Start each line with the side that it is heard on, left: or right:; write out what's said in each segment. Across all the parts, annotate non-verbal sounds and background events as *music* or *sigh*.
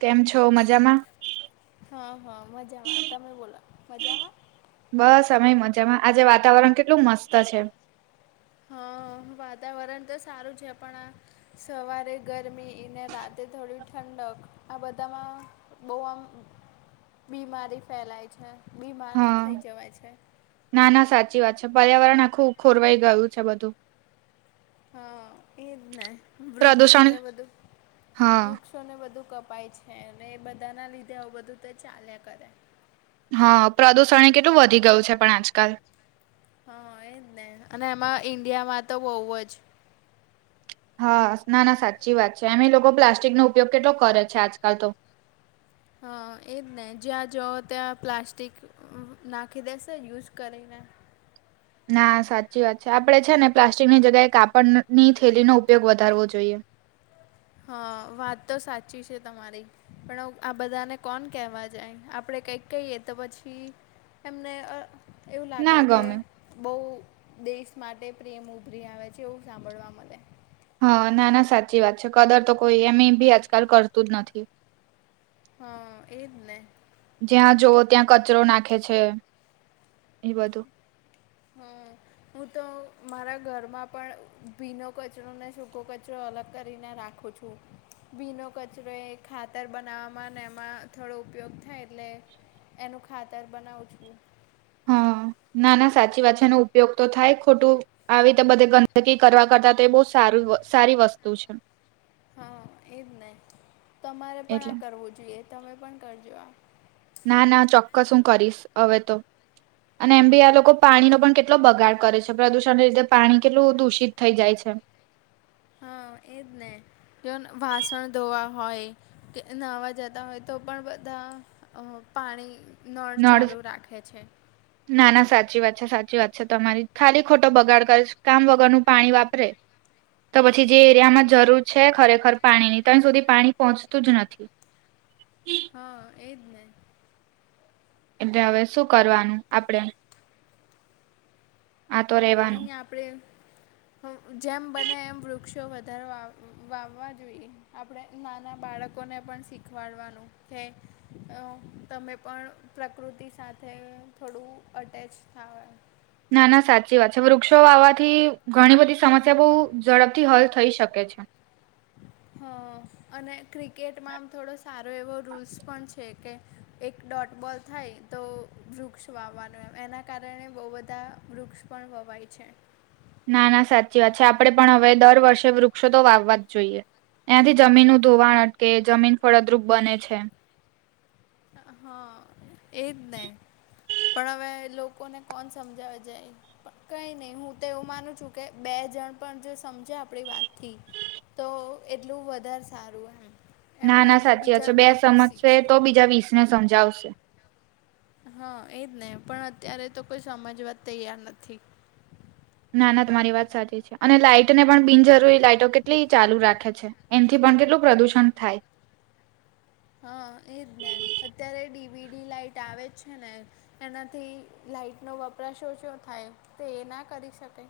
right: કેમ છો, મજામાં?
left: હા, હા મજામાં તમે બોલો મજામાં.
right: બસ અમે મજામાં આજે વાતાવરણ કેટલું મસ્ત છે.
left: હા વાતાવરણ તો સારું છે, પણ આ સવારે ગરમીને રાતે થોડી ઠંડક આ બધામાં બહુ આમ બીમારી ફેલાય છે, બીમાર
right: હા
left: થઈ જવાય છે.
right: ના, ના સાચી વાત છે, પર્યાવરણ આખું ખોરવાઈ ગયું છે બધું.
left: હા એજને
right: પ્રદૂષણ
left: વૃક્ષોને બધું વૃક્ષ
right: હા
left: વૃક્ષોને બધું કપાય છે, અને બધાના લીધે આવું બધું તો ચાલ્યા કરે‌.
right: હા પ્રદુષણ એ કેટલું વધી ગયું છે, પણ આજકાલ.
left: હા એજને અને એમાં ઈન્ડિયામાં તો બહુજ,
right: હા ના ના સાચી વાત છે, એમ એ લોકો પ્લાસ્ટિકનો ઉપયોગ કેટલો કરે છે, આજકાલ તો.
left: હા એજને જ્યાં જોવો ત્યાં પ્લાસ્ટિક નાખી દેસે યુઝ કરીને.
right: ના સાચી વાત છે, આપડે છે, ને પ્લાસ્ટિકની જગ્યાએ કાપડની થેલીનો ઉપયોગ વધારવો જોઈએ.
left: હા વાત તો સાચી છે, તમારી. પણ આ બધાને કોણ કહેવા જાય આપડે કંઈક કહીએ તો પછી એમને એવું લાગે
right: ના
left: કે
right: ગમે
left: બહુ દેશ માટે પ્રેમ ઉભરી આવે છે, એવું સાંભળવા મળે.
right: હા નાના સાચી વાત છે, કદર તો કોઈ એમ ભી આજકાલ કરતું જ નથી.
left: હા એજને.
right: જ્યાં જવો ત્યાં કચરો નાખે છે, એ બધું.
left: હા. હું તો મારા ઘરમાં પણ ભીનો કચરોને સૂકો કચરો અલગ કરીને રાખું છું. *unintelligible* ભીનો કચરોએ ખાતર બનાવામાં એમાં થોડો ઉપયોગ થાય એટલે એનું ખાતર બનાવું છું.
right: હા, ના, ના, સાચી વાત છે. ઉપયોગ તો થાય ખોટું. આવી રીતે બધે ગંદકી કરવા કરતા, તો એ બહુ સારું સારી વસ્તુ છે.
left: હા, એજ નહીં, તમારે પણ
right: એટલે
left: આ કરવું જોઈએ, તમે પણ કરજો.
right: ના, ના, ચોક્કસ. હું કરીશ હવે તો. અને એમ બી આ લોકો પાણીનો પણ કેટલો બગાડ કરે છે, પ્રદૂષણને લીધે પાણી કેટલું દૂષિત થઈ જાય છે.
left: હા, એજ, ને જો વાસણ ધોવા હોય. કે નહાવા જતા હોય, તો પણ બધા પાણી. નળ ચાલુ રાખે છે.
right: ના, ના, સાચી વાત છે, સાચી વાત છે, તમારી ખાલી ખોટો બગાડ કરે કામ વગરનું પાણી વાપરે. તો પછી જે એરિયામાં જરૂર છે, ખરેખર પાણીની ત્યાં સુધી પાણી પહોંચતું જ નથી. હમ.
left: હા, એ જ ને.
right: એટલે હવે શું કરવાનું? આપડે. આ તો
left: કઈ
right: રેવાનું
left: નહી, આપણેે. જેમ બને એમ વૃક્ષો વધારે વાવવા જોઈએ. આપણે નાના બાળકોને પણ શીખવાડવાનું કે, તમે પણ. પ્રકૃતિ સાથે થોડું અટેચ થવા.
right: ના, ના, સાચી વાત છે. વૃક્ષો આવાથી ઘણી બધી સમસ્યા બહ ઝડપથી હલ થઈ શકે છે. *unintelligible*
left: હ, અને ક્રિકેટમાં આમ થોડો સારો એવો રૂલ્સ પણ છે કે. એક ડોટબોલ થાય, તો વૃક્ષ વાવવાનું એમ એના કારણે બહુ બધા વૃક્ષ પણ વવાય છે.
right: ના, ના, સાચી વાત છે, આપણે પણ હવે દર વર્ષે વૃક્ષો તો વાવવા જ જોઈએ. ત્યાંથી જમીનનું ધોવાણ અટકે, જમીન ફળદ્રુપ બને છે.
left: હા, એજ નહીં. પણ હવે લોકોને કોણ સમજાવે જાય. કઈ નહી, હું તો એવું માનું છું, કે બે જણ પણ જો સમજે આપડી વાતથી. તો, એટલું વધારે સારું.
right: ના, ના,
left: એમનાથી
right: સાચી વાત
left: બીજા
right: છે, બે સમજશે
left: શીખશે
right: તો, બીજા વીસ ને સમજાવશે.
left: હા, એજ ને, પણ અત્યારે તો કોઈ સમજવા તૈયાર નથી.
right: ના, ના, તમારી વાત સાચી છે, અને લાઈઇટ ને પણ બિનજરૂરી લાઈટો કેટલી ચાલુ રાખે છે. એનથી પણ કેટલું પ્રદુષણ થાય.
left: હા, એજ ને, અત્યારે ડીવીડી લાાઈટ આવે જ છે ને. એનાથી લાાઈટનો વપરાશ શો શો થાય? તો એ ના કરી શકે.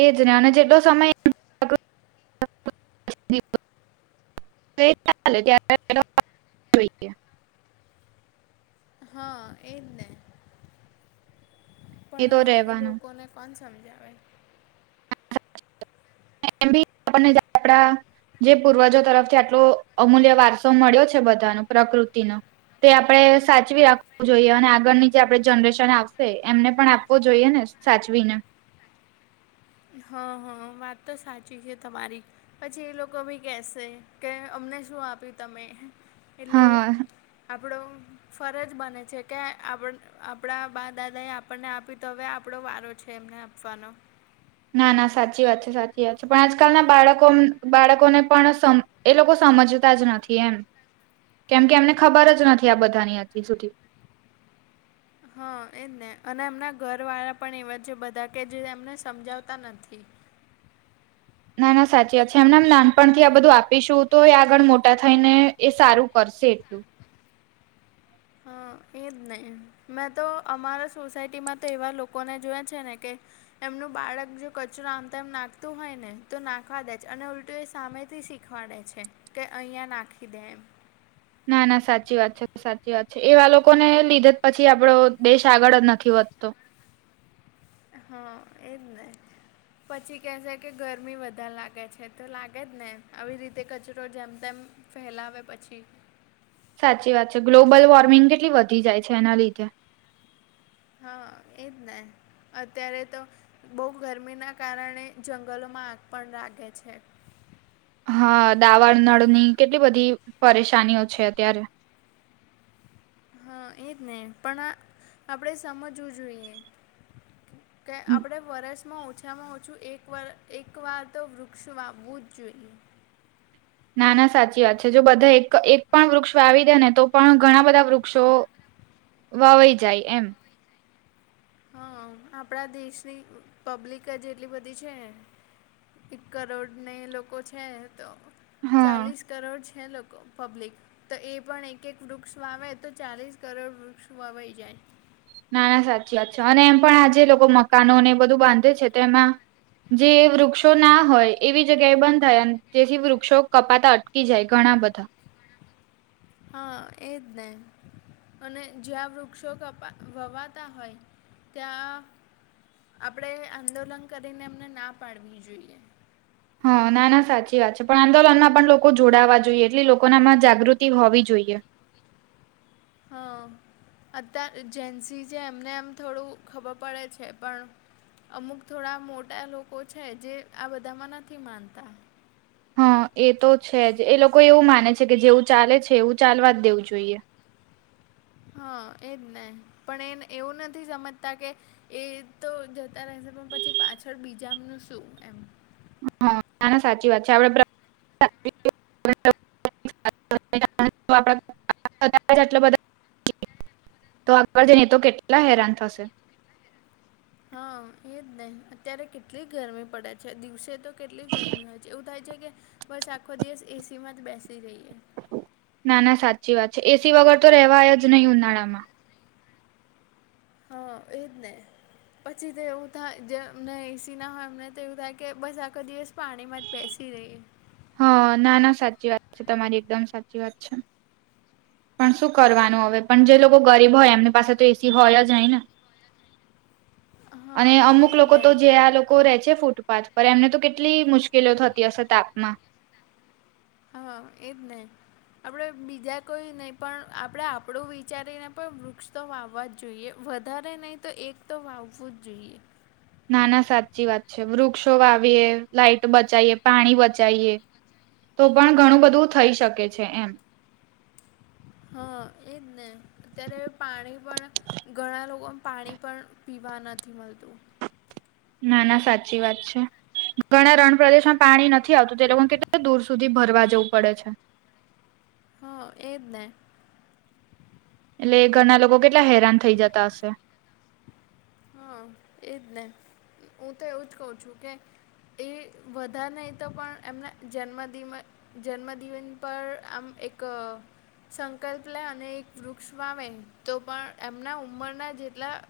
right: એજ ને, અને જેટલો સમય. ા ત *unintelligible*
left: હા, એજ ને,
right: એ તો
left: પણ
right: રહેવાનું
left: લોકોને કોન સમજાવે.
right: એ બી આપણને આપડા જે પૂર્વજો તરફથી આટલો અમૂલ્ય વારસો મળ્યો. છે, બધા ની પ્રકૃતિ ને. તે આપણે સાચવી રાખવું જોઈએ, અને આગળની જે આપણે જનરેશન આવશે, એમને પણ આપવો જોઈએ ને. સાચવી.
left: હા, હા, વાત તો સાચી છે તમારી. પછી એ લોકો કેસે કે, અમને શું આપ્યું તમે. એટલે
right: હા
left: આપણો. ફરજ બને છે, કે આપણા બા-દાદા એ આપણને આપ્યું તો, હવે આપડો વારો છે, એમને આપ ફોન.
right: ના, ના, સાચી વાત છે, સાચી વાત છે, પણ આજકાલના બાળકો બાળકોને પણ. એ લોકો સમજતા જ નથી એમ, કેમ કે એમને ખબર જ નથી, આ બધાની હજી સુધી
left: હા, એજ ને, અને એમના ઘર વાળા પણ એવા છે, બધા કે જે એમને સમજાવતા નથી.
right: ના ના સાચી વાત છે, એમનામ નાનપણથી આ બધું આપીશું તો એ આગળ મોટા થઈ ને એ સારું કરશે એટલું. *inaudible*
left: હા અ એજ નહી, મેં તો અમારા સોસાયટી માં તો એવા લોકોને જોય છે ને કે એમનું બાળક જો કચરો આમતા એમ નાખતું હોયને, તો નાખવા દે છે, અને ઉલટું એ સામે થી શીખ ખવાડે છે કે, અહીંયા નાખી દે એમ.
right: ના ના સાચી વાત છે, સાચી વાત છે, એવા લોકોને લીધે જ પછી આપડો દેશ આગળ જ નથી વધતો.
left: હા, એજ ને. પછી કેસે કે ગરમી વધારે લાગે છે, તો લાગેજ ને આવી રીતે કચરો જેમ તેમ ફેલાવે પછી.
right: સાચી વાત છે, ગ્લોબલ વોર્મિંગ કેટલી વધી જાય છે એના લીધે.
left: હા એજને, અત્યારે તો બહુ ગરમીના કારણે જંગલોમાં આગ પણ લાગે છે.
right: હા દાવાળ નળની, કેટલી બધી પરેશાનીઓ છે અત્યારે.
left: હા એજ ને, પણ આપણેે સમજવું જોઈએ. કે આપડે વરસ માં ઓછામાં ઓછું એક વાર, એક વાર તો વૃક્ષ વાવવુંજ જોઈએ.
right: નાના સાચી વાત છે, જો બધા એક, એક પણ વૃક્ષ વાવીદે ને તો પણ ઘણા બધા વૃક્ષ વૃક્ષો વાવાઈ જાય એમ.
left: હા, આપણા દેશની પબ્લિકજ એટલી બધી છેને. એક કરોડ ને લોકો છે તો
right: હા
left: ચાલીસ કરોડ છે. હે લોકો પબ્લિક તો એ પણ એક એક વૃક્ષ વા, તો ચાલીસ કરોડ વૃક્ષ વાવાઈ જાય.
right: ના ના સાચી વાત છે, અને એમ પણ આજે લોકો મકાનો ને એ બધું બાંધે છે, તો એમાં જે વૃક્ષો ના હોય, એવી જગ્યાએ બંધ થયા, જેથી વૃક્ષો કપાતા અટ -કી જાય ઘણા બધા.
left: હા એ જ ને, અને જ્યાં વૃક્ષો કપા વવાતા હોય ત્યાં, આપણેે આંદોલન કરીને એમને ના પાડવી જોઈએ.
right: હા! ના ના સાચી વાત છે, પણ આંદોલનમાં પણ લોકો જોડાવા જોઈએ, એટલી લોકો નામાં જાગૃતિ હોવી જોઈએ.
left: હ અત્ય્યા જેન્સી છે, એમને એમ થોડું ખબર પડે છે પણ. અમુક થોડા મોટા લોકો છે, જે આ બધામાં નથી માનતા
right: હા એ તો છેજ, એ લોકો એવું માને છે કે જેવું ચાલે છે એવું ચાલવાજ દેવું જોઈએ.
left: હા એજ ને, પણ એન એવું નથી સમજતા કે એ તો જતા રહેશે, પણ પછી પાછળ બીજાનું શું એમ.
right: સાચી વાત છે. *inaudible* *inaudible* તો આગળ જઈને, તો કેટલા હેરાન થશે.
left: હા એજ ને, અત્યારે કેટલી ગરમી પડે છે, દિવસે તો કેટલી ગરમી હોય છે, એવું થાય કે કે, બસ આખો દિવસ એસી માં જ બેસી રઈએ.
right: ના ના સાચી વાત છે, એસી વગર તો રહેવાયજ નહી ઉનાળામાં.
left: હા, એજ ને. પછી તો એવું થાય, જેમને એસી ના હોય એમને તો એવું થાય કે, બસ આખો દિવસ પાણીમાં જ બેસી રહીયે.
right: હા! ના ના સાચી વાત છે, તમારી એકદમ સાચી વાત છે. પણ શું કરવાનું હવે, પણ જે લોકો ગરીબ હોય, એમની પાસે તો એસી હોયજ નહી ને. અને
left: હા
right: અમુક
left: એજ
right: લોકો
left: ને
right: તો જે આ લોક કો રહે છે ફૂટપાથ પર, એમને તો કેટલી મુશ્કેલિયો થતી હશે તાપમાં.
left: હા, એજ ને. આપણે બીજા કોઈ નહીં, પણ આપણે આપણું વિચારીને પણ વૃક્ષ તો વાવવા જોઈએ વધારે નહીં તો એક તો વાવવું જ જોઈએ.
right: ના ના સાચી વાત છે, વૃક્ષો વાવીએ, લાાઈટ બચાવીએ, પાણી બચીએ તો પણ ઘણું બધું થઈ શકે છે, એમ
left: હા એજ ને અત્યારે પાણી પણ ઘણા લોકો પાણી પણ પીવા નથી મળતુ
right: ના ના સાચી વાત છે. ઘણા રણ પ્રદેશમાં પાણી નથી આવતું તે લોકો કેટલા દૂર સુધી ભરવા જવું પડે છે.
left: હા એ જ ને
right: એટલે એ ઘરના લોકો કેટલા હેરાન થઈ જતા હશે.
left: હા એજ ને હુ તો એવું જ કહુ છુ કે એ વધારે નહી, તો પણ એમના જન્મદિમા જન્મદિિવન પર આમ એક સંકલ્પ લે અને એક વૃક્ષ પાવે તો પણ એમના ઉમરના જેટલા-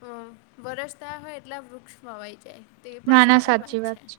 left: હમ વરસ થયા હોય એટલા વૃક્ષમાંવાઈ જાય. તો એ પણ
right: ના ના
left: સારી
right: સાચી વાત છે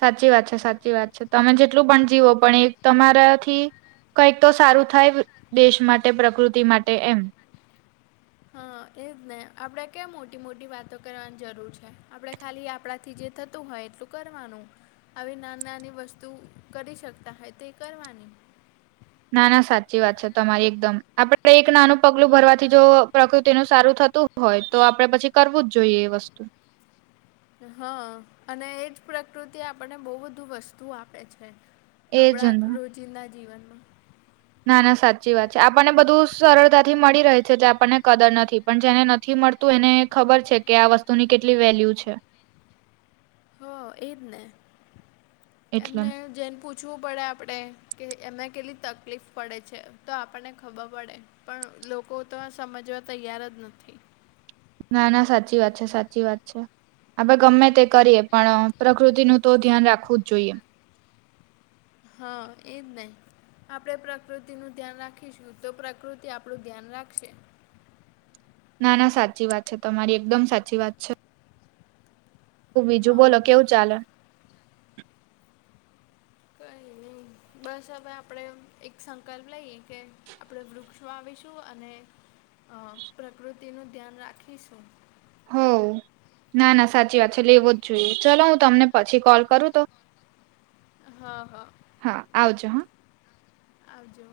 right: સાચી વાત છે સાચી વાત છે, તમે જેટલું પણ જીવો પણ એક તમારાથી કઈક તો સારુ થાય દેશ માટે પ્રકૃતિ માટે એમ
left: હા એજ ને આપણેે ક્યા મોટી મોટી વાતો કરવાની જરૂર છે, આપડે ખાલી આપણાથી જે થ હોય એટલું કરવાનું આવી નાની નાની વસ્તુ કરી શકતા હોય, તે કરવાની
right: ના ના સાચી વાત છે, તમારી એકદમ આપડે એક નાનુ પગલુ ભરવાથી જો પ્રકૃતિનુ સારુ થતુ હોય તો આપડણે પછી કરવું જ જોઈએ એ વસ્તુ
left: હા અને એજ પ્રકૃતિ આપણને બહુ બધું વસ્તુ આપે છે.
right: એજ ને
left: આપણા રોજિંદા જીવનમા
right: ના ના સાચી વાત છે આપણને બધું સરળતાથી મળી રહે છે એટલે આપણને કદર નથી. પણ જેને નથી મળતું એને ખબર છે કે આ વસ્તુ ની કેટલી વેલ્યુ છે.
left: હ એજ ને
right: એટલે
left: એમને જેને પૂછ પૂછવું પડે આપણે કે એને કેટલી તકલીફ પડે છે તો આપણને ખબર પડે પણ લોકો તો આ સમજવા તૈયાર જ નથી.
right: ના ના સાચી વાત છે સાચી વાત છે આપડે ગમે તે કરીએ પણ પ્રકૃતિનું તો ધ્યાન રાખવું જ જોઈએ.
left: હા એ જ નહી આપણે પ્રકૃતિ નું ધ્યાન રાખીશુ તો પ્રકૃતિ આપણું ધ્યાન રાખશે.
right: ના ના સાચી વાત છે તમારી એકદમ સાચી વાત છે. તું બીજું
left: હા
right: બોલો
left: હું તો
right: કેવું ચાલે
left: કંઈ નહીં
right: *inaudible*
left: બસ હવે આપડે એક સંકલ્પ લઈએ કે આપણે વૃક્ષ આવીશુ અને અ પ્રકૃતિનું ધ્યાન રાખીશુ
right: હો ના ના સાચી વાત છે, લેવો જ જોઈએ ચલોો હુ તમને પછી કોલ કરું તો *inaudible*
left: હા હા
right: હા આવજો હા
left: આવજો